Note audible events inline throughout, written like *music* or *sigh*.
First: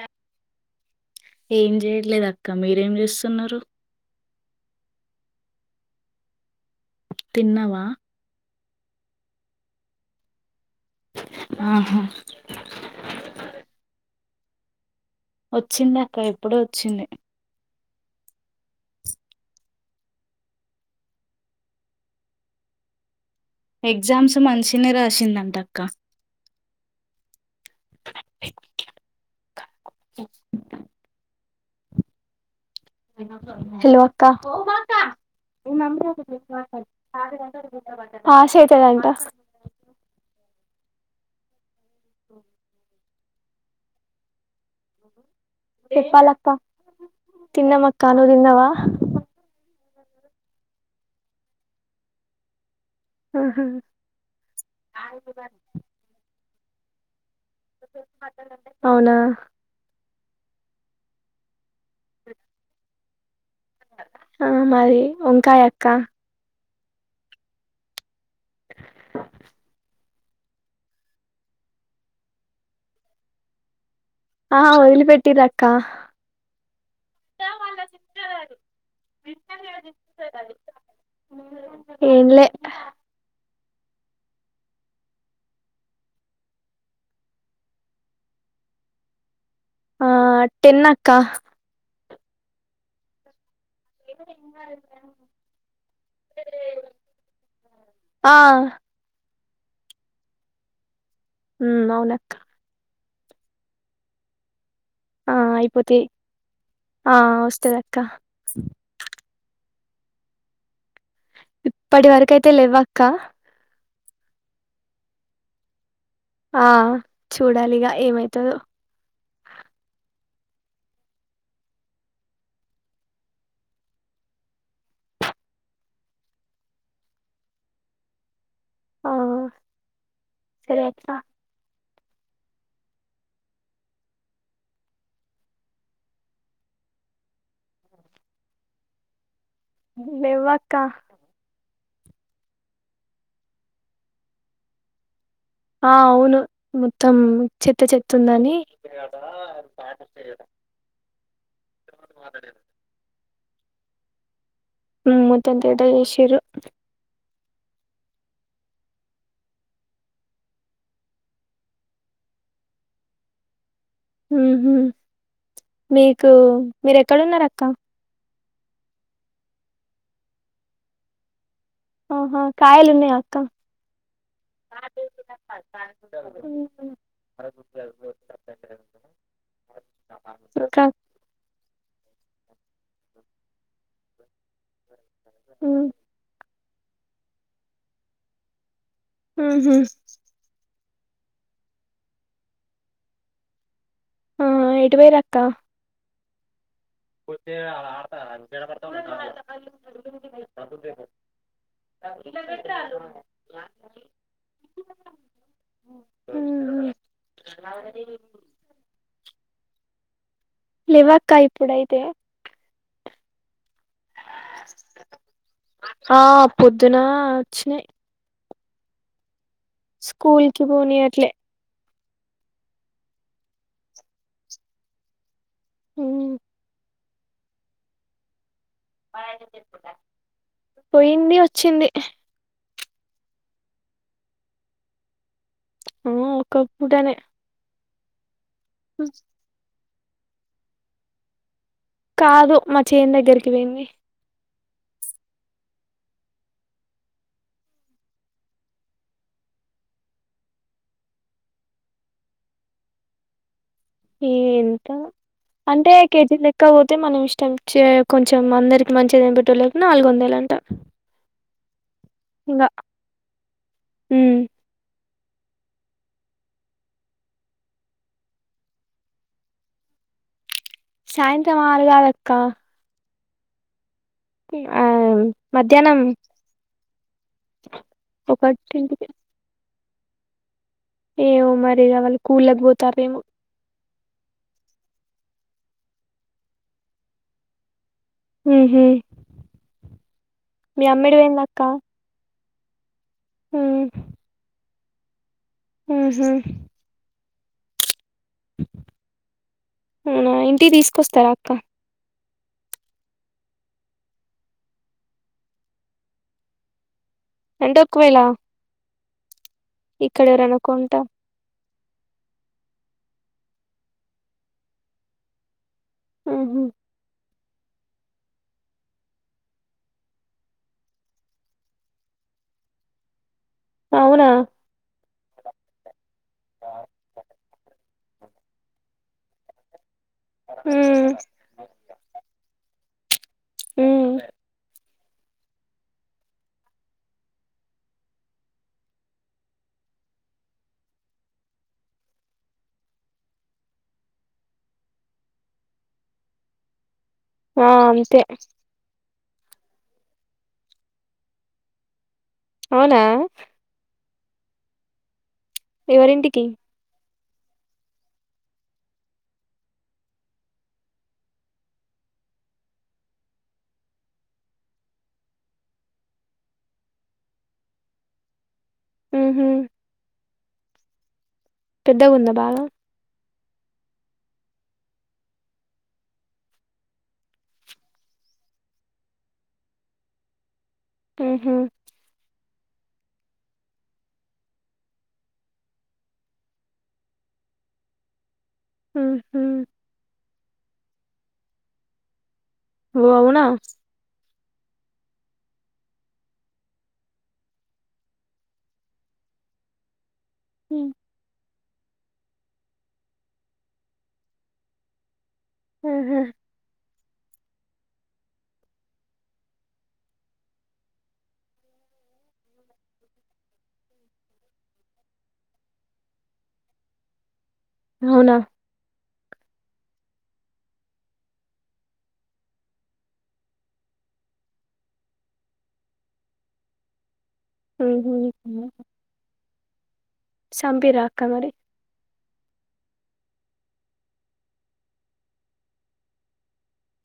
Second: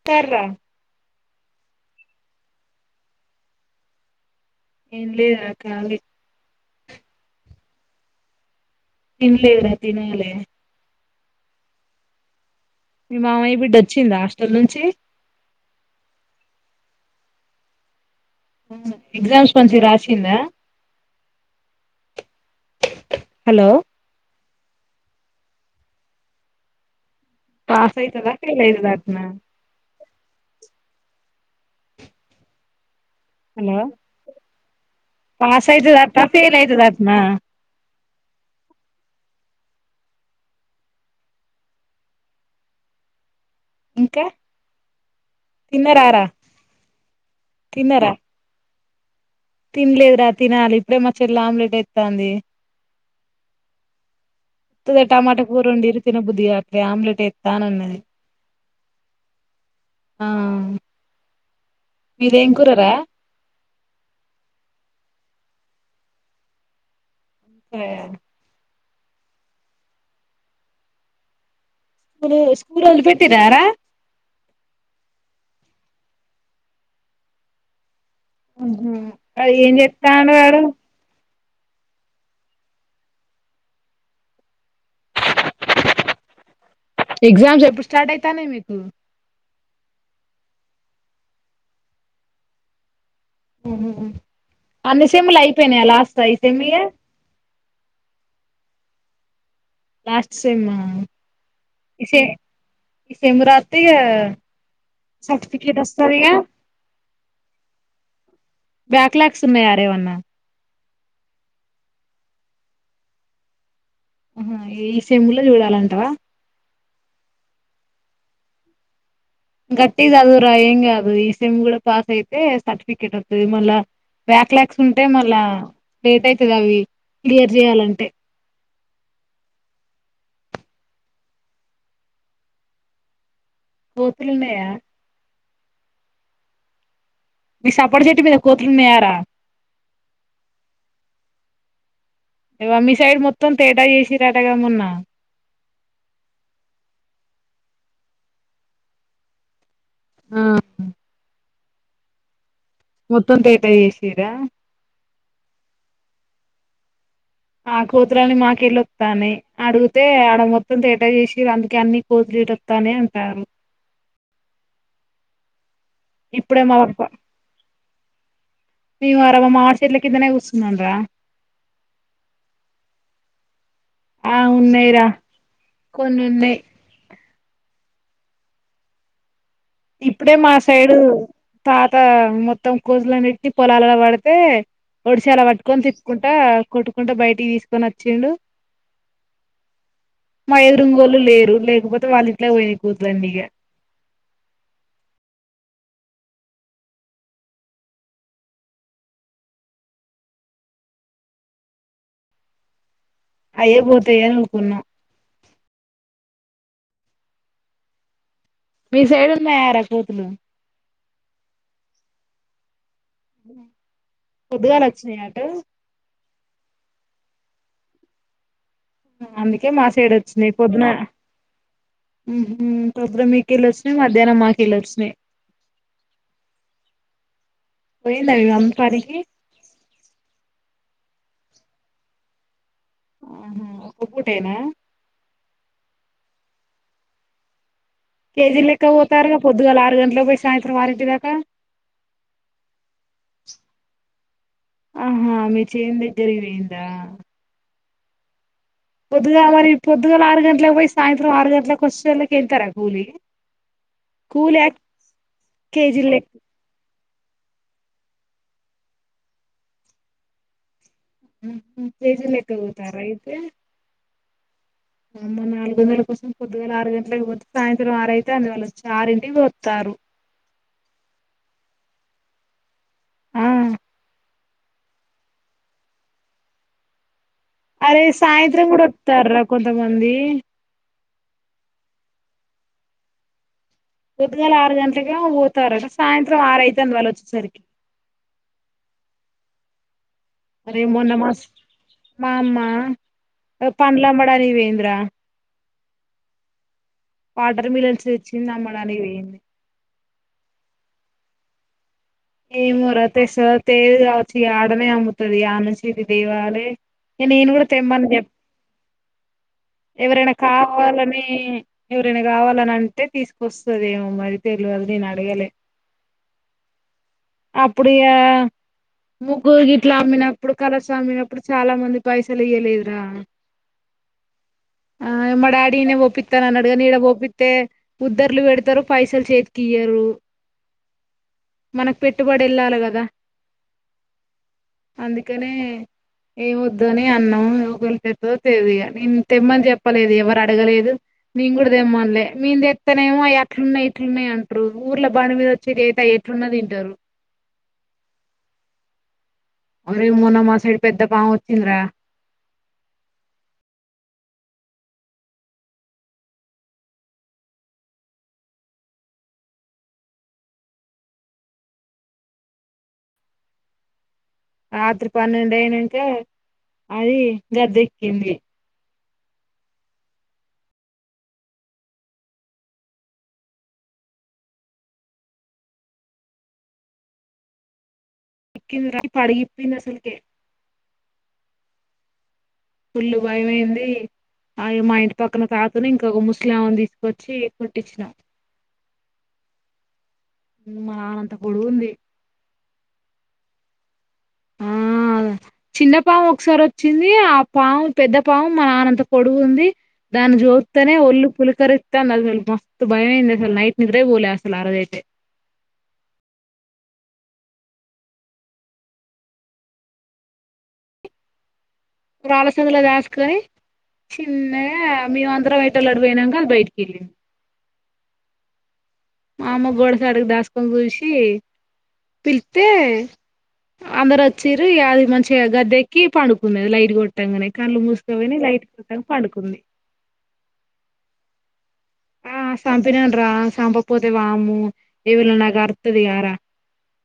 స్తార్రా ఏం చేయట్లేదు అక్క మీరేం చేస్తున్నారు ఏం లేదురా కాలి తిన్నవా తినలేదురా తినాలే ఆహా మీ మామయ్య బిడ్డ వచ్చిందా హస్టల్ నుంచి వచ్చిందక్క ఎప్పుడో వచ్చింది ఎగ్జామ్స్ మంచిగ రాసిందా హలో ఎగ్జామ్స్ మనిషి నె రాసిందంట అక్క పాసయితుదా ఫేలైతదటనా హలో అక్క పాస్ అయితదట్నా ఫెయిల్ అయితదట్నా పాసైతదంట ఓ ఇంకా తిన్నరారా చెప్పాలక్క తిన్నరా తిన్నమక్కనువు తిన్నవా తినలేదురా తినాలి ఇప్పుడే మ చెల్లి ఆమ్లెట్ ఎస్తాంది ఆ.. హా టమాట కూర వండిర్రు తినబుద్ది కాలె ఎ ఆమ్లెట్ ఎత్ అవునా ఆ మీదేంకూరరా ఆ మదీ వంకాయ అక్క ఏ స్కూల్ స్కూల్ వదలి పెట్టీరార ఆ వదిలి పెట్టిర్రు ఆక్క మ్..... హుమ్ ఏం చెత్తాండు వాడు ఏంలే ఎగ్జామ్స్ ఎప్పుడు స్టార్ట్ అయితానయ్ మీకు ఆ టెన్ అక్క అన్ని సెమ్లు అయిపోయినాయా లాస్ట్ ఆయితె మియ్యి ఆ లాస్ట్ సెమ్ ఆ ఉమ్... అవునక్క ఈ సెమ్ రాత్తె ఇగ ఆ సర్టిఫికేట్ అయిపోతాయి వస్తదిగా ఆ వస్తది అక్క బ్యాక్ లాగ్స్ ఉన్నాయా ఏ వన్న ఇప్పటి వరక అయితే లెవ్వక్క ఈ సెమ్ లో చూడాలంటవా ఆ చూడాలిగా ఏమైతదో గట్టి చదువు రా ఏం కాదు ఈ సెమ్ కూడా పాస్ అయితే సర్టిఫికెట్ వస్తది మళ్ళా బ్యాక్ లాగ్స్ ఉంటే మళ్ళా లేట్ అయితది అవి క్లియర్ చేయాలంటే ఆ.. సరే వత్త కోతులు ఉన్నాయా మీ సపోటా చెట్టు మీద కోతులు ఉన్నాయారా లేవ్వక్క ఇవ మీ సైడ్ మొత్తం తేటా చేసిర్రుటగా మొన్న ఆ అవును మొత్తం చెత్త చెత్తుందని ఆ మాట్లాడరు గుత్తొంకాయైతే చేసిర్రా మ్ మొత్తం తేటా చేసిరు ఆ కోతులన్ని మాకెళ్ళొత్తానాయ్ అడుగుతే ఆడ మొత్తం తేటా చేసిర్ అందుకే అన్ని కోతులిటొత్తానాయ్ అంటారు మ్ హూ మీకు ఇప్పుడే మీరెక్కడున్నరక్కా మేము అరవ మా చెట్లు కిందనే కూర్చున్నాం రా ఆహా కాయలున్నయా అక్క ఆ ఉన్నాయి రా కొన్ని ఉన్నాయి మర *unintelligible* ఇప్పుడే మా సైడు తాత మొత్తం కోజులన్నిట్టి పొలాలలో పడితే ఒడిశాల పట్టుకొని హ్మ్ తిప్పుకుంటా కొట్టుకుంటా బయటికి తీసుకనొచ్చిండు ఊహూ రుంగోలు లేరు లేకపోతే వాళ్ళింట్లకు పోయినయి కోతులన్నీ ఇగ ఆ ఎట్టు పోయిర్రు ఆక్క తే అ అయ్యే పోతాయ్ అని ఊకున్నా ఊహూ మీ సైడ్ ఉన్నాయా రా కోతులు లేవ్వక్కా ఇప్పుడైతే పొద్దుగా లొచ్చినయట ఆ పొద్దున వచ్చినాయి అందుక్ కే స్కూల్ మాసైడొచ్చినయి కి పొద్దున్న పోనీయట్లే ఊహూ టబ్బుడు మీకెళ్ళొచ్చినయి మధ్యాహ్నం మాకెళ్ళొచ్చినయి ఊ పోయిందనీ అమ్ పడా పొయ్యింది వచ్చింది ఆహ ఒక్క పూటేనా ఆ ఒకప్పుటనే కేజీ ల్లెక్క పోతారుగా పొద్దుగాల ఆరుగన్ లో బొయ్ సాయంత్రం ఆరింటి దాకా కాదు మా చేన్ దగ్గరికి పోయింది ఆహా మీ చేన్ దగ్గరికి పోయిందా పొద్దుగా మరి పొద్దుగాల ఆరు గంటలకుకి పోయి సాయంత్రం ఆరు గంటలకు వచ్చేళ్ళకి ఎంతరా కూలి ఏ కూలి ఏంత అంటే కేజీ లెక్క పోతు తే మనం ఇష్టం కొంచెం అందరికి మంచిదిద ఏం పెట్టలేకు నాలుగు వందేలు అంట ఉమ్ ఉమ్ చేజలే ఇంగా తగుతారా అయితే ఉమ్ అమ్మ నాలుగు గందల కోసం కొద్దిగాేల ఆరు గంటలకుకి పోతే సాయంత్రం ఆరైతే అందువల్ళు వచ్చి ఆరింటికి వస్తారు సాయంత్రం ఆరుగాదక్క ఆ ఆ మధ్యాహ్నం అరే సాయంత్రం కూడా ఒకటింటికి ఒకతార కొం తమంది ఏమో మరి ఇగా వాళు కూలకపోతారమో పోద్గాలు ఆరు గంటలుకి ఎమో పోతారట సాయంత్రం ఆరుయితుంది వాళ్ళు వచ్చేసరికి ఉహుమ్ మీ అమ్మ ఎడికి పోయింది అక్క ఆ పంల పడానికి వేంది దా ఉహుమ్ వాటర్ మీలన్స్ వచింది మ డాడీ ది అవునా ఇంటి తీసుకొస్తారా అక్క ఏమ ర తెశ తేజ కావచ్చు ఈ ఆడనే అమ్ముతది ఆడనుంచి ఈడ తేవాలె ఏ నేను కూడా అంటే తెమ్మని ఒకవేళ చెప్ప ఇక్కడ ఎవరైనా కొంటా కావాలని ఎవరైనా కావాలని అంటే తీసుకొస్తుదేమో మరి తెలివదు నేను అడగాలే ఆహ అప్పుడు ఇగా ముగ్గు గిట్లా అమ్మినప్పుడు కలస అమ్మినప్పుడు చాలా మంది పైసలు ఇయలేదురా అవునా ఆ మా డాడీనే ఒప్పిత్తా అన్నాడు గాని ఈడ ఒప్పిత్తే ఉద్దరులు పెడతారు పైసలు చేతికి ఇయ్యరు ఉమ్ మనకు పెట్టుబడి వెళ్ళాలి కదా ఉమ్ అందుకనే ఏమ వద్దు అని అన్నాం యువకుల చెద్దో తెదు నేను తెమ్మని చెప్పలేదు ఎవరు అడగలేదు నేను కూడా తెమ్మలే నేను తెస్తానేమోవి అట్లున్నాయి ఇట్లున్నాయి అంటారు ఊర్ల బాణ మీద వచ్చి అయి ఇపుడునా తింటారు ఆ అంతే అరే మొన్నమ్ మా సైడ్ పెద్ద పామ్ వచ్చిందరా అవునా ఎవరింటికి రాత్రి పన్నెండు అయినాక అది గద్దెక్కింది ఉహుమ్ పెద్దగుందా బాగా ఎక్కింది పడిగిప్పింది అసలుకే అహా పుళ్ల్ళు భయమైంది ఆ మా ఇంటి పక్కన తాతని ఇంకొక ముస్లిఆమెను తీసుకొచ్చి కొట్టించినా ఊహూ మానంత పొడువు ఉంది ఓ అవునా ఆ చిన్న పాము ఒకసారి వచ్చింది ఆ పాము పెద్ద పాము మా నాన్నంత పొడుగు ఉంది. దాన్ని ఉమ్. చూత్తేనే ఒల్లు పులు కరుత్తాందసలు మస్తు భయమైంది అసలు నైట్ నిద్రే పోలే అసలు ఆరోజైతే. ఆహా *unintelligible* ఆలసందలో దాసుకొని చిన్నగా మేము అందరం ఎటోళ్ళు అటు పోయినాక అది బయటికి తిరిగింది. అవునా మా అమ్మ గోడసాటుకి దాసుకొని చూసి పిలిత్తె అందరు వచ్చిరు అది మంచిగా గద్దె ఎక్కి పడుకుంది లైట్ కొట్ పట్టంగనే కళ్ళు ఉహు మూసుకపోయినాయి లైట్ కొట్టగ పడుకుంది చంపి రా అక్క మరి ఆ చంపినాను రా చంపపోతే వామ్మో ఎవళనన్నా కరుత్తాదిగా రా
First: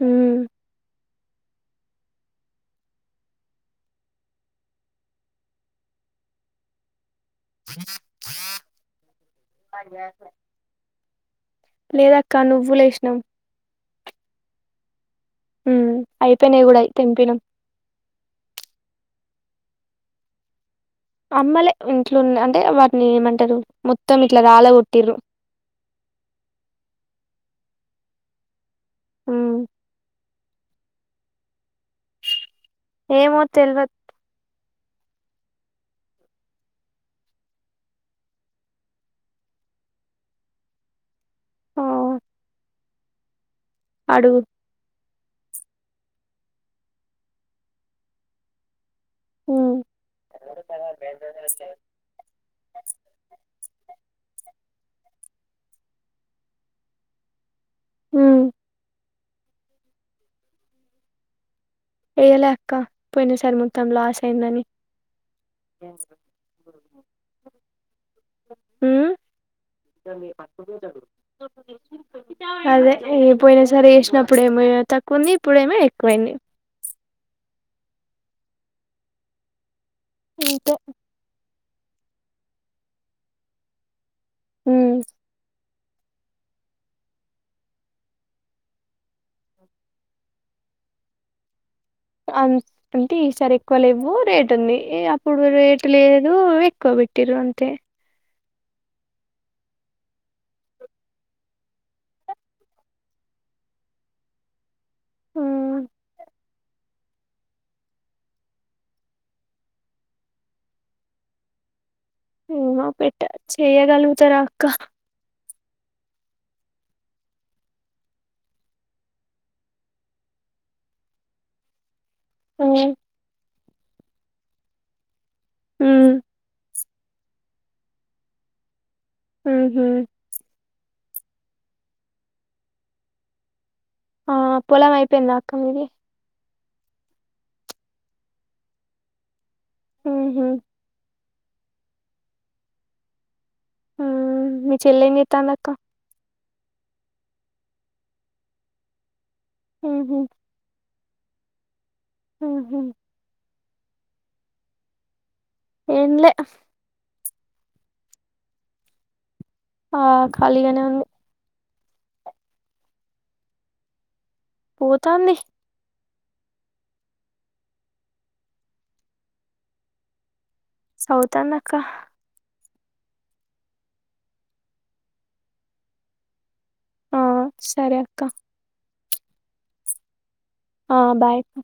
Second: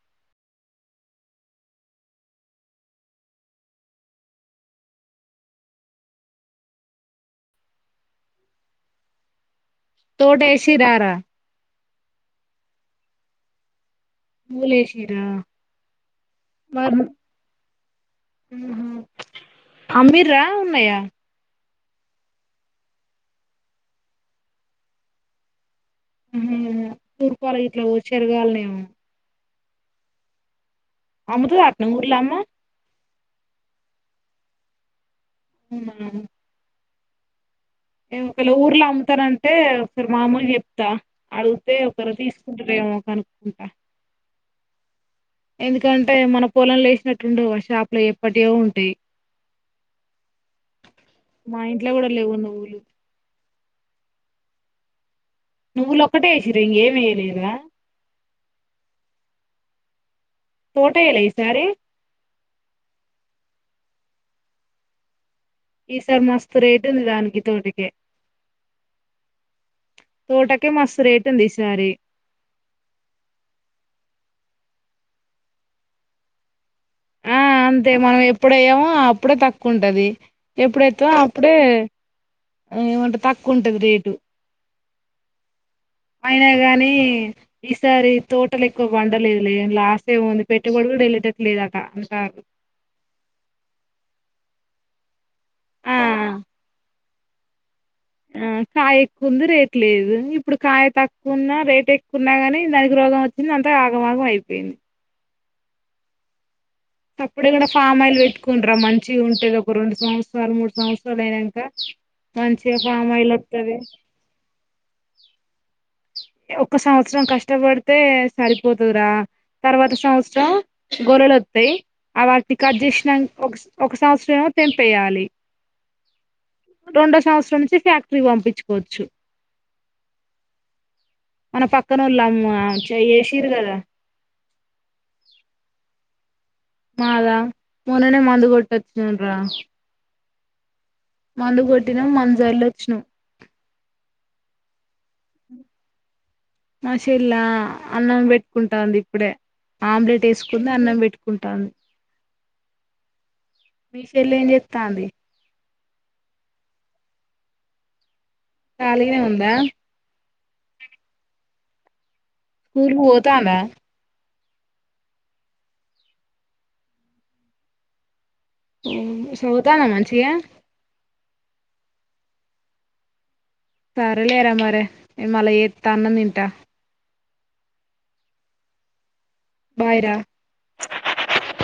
హ్మ్ పన్న క తోట ఎసిరారా లేదక్క నువ్వు లేసినం పూలేసి హ్మ్ అయిపోయినాయి కూడా అయి తెంపినం. అమ్మిర్రా ఉన్నాయా అమ్మలే ఇంట్ల ఉన్నాయి అంటే వాటిని ఏమంటారు మొత్తం ఇట్లా రాల గొట్టిర్రు హ్మ్ తూర్పల ఇట్లా చెరగాలనేమో ఉమ్ అమ్ముతుదా ఆటిని ఊర్లో అమ్మ ఏమో తెల్వదు హ్మ్ మ్మ్ ఏ ఒకళ ఊర్లో అమ్ముతా అంటే ఒకసారి మా అమ్మకి చెప్తా అడిగితే ఆ ఒకరు తీసుకుంటారేమో కనుక్కుంటా అడుగు ఎందుకంటే మన పొలం లో లేసినట్టుండవు షాపు లో ఎప్పటియో ఉంటాయి ఉమ్ మా ఇంట్లో కూడా లేవు నువ్వులు నువ్వులు ఒక్కటే వేసిర ఇంగ ఏమి వేయలేదా హ్మ్ ఫోటో ఈయల ఈ సారి వేయల అక్క పోయిన సారి మొత్తం లాస్ అయిందని ఈసారి మస్త్ రేట్ ఉంది దానికి తోటి ఏ హ్మ్ తోటకే మస్తు రేటు ఉంది ఈసారి అదే పోయినా సారి ఏసినప్పు ఇప్పుడేమయో తక్కువుంది ఇప్పుడేమో ఎక్కువైంది ఆ అంతే మనం ఎప్పుడ అయ్యామో అప్పుడే తక్కు ఉంటది అంతే ఎప్పుడైతే అప్పు ప్పుడే ఏమంటే తక్కువ ఉంటది రేటు హు అయినా గాని ఈసారి తోటలు ఎక్కువ పండలేదు లే లాస్ ఏమింది పెట్టుబడీ కూడా వెళ్ళటట్ లేదు అక్ అం అంటే ఈ సారి ఎక్కువ లేవు రే ట్ ఉంది అప్పుడు రేట్ ఆ లేదు ఎక్కబట్టిరు అంతే ఆ కాయ ఎక్కువంది రేట్ లేదు ఇప్పుడు కాయ తక్కువ ఉన్నా రేట్ ఎక్కువన్నా కాని దానికి రోగం వచ్చింది అంతా ఆగమాగం అయిపోయింది హు అప్పుడే కాడా ఫామ్ అయిలు పెట్టుకుంటరా మంచిగా ఉంటది ఒక రెండు సంవత్సరాలు మూడు సంవత్సరాలు అయినాక మంచిగా ఏమె ఫామ్ పెట్ట ఆయిల్ వత్తది చేయ్యగలుగుతార అక్క ఒక సంవత్సరం కష్టపడితే సరిపోతదిరా తర్వాత సంవత్సరం గోలలు వస్తయి ఆవి అట్టి గా కట్ మ్మ్ చేసినాక్ ఒక సా ఒక సంవత్సరం ఏమె తేంపేయాలి మ్మ్ రెండో సంవత్సరం నుంచి ఫ్యాక్టరీ పంపించుకోవచ్చు హు హ్మ్ మన పక్కనోళ్ళ అమ్మ చే ఏసీరు కదా ఆ పొలం అయిపోయిందా అక్క మీది మాదా మోననే మందు కొట్టిచ్చనామ్ రా ఆ హా మందు కొట్టినం మందు జల్లు వచ్చినాం ఆ మి చెల్లి ఏం చెత్తంది అక్క మ షేల్లా అన్నం పెట్టుకుంటాంది ఇప్పుడే మ్హూ ఆమ్లెట్ వేసుకుంది అన్నం పెట్ కుంటాన్ ఆ హా మీ షెల్లీ ఏం చేత్తాంది ఏం లే కాలిగనే ఉన్ ఆ ఖాళీగానే ఉంది కూలికి పోతాందా పోతాంది ఓ సౌతానా మంచిగా సౌతాంది అక్క సరే లే రా మరి నేన్ మళ ఏత్తా అన్నం తింటా ఆ సరే అక్క బాయి రా ఆ బాయి అక్క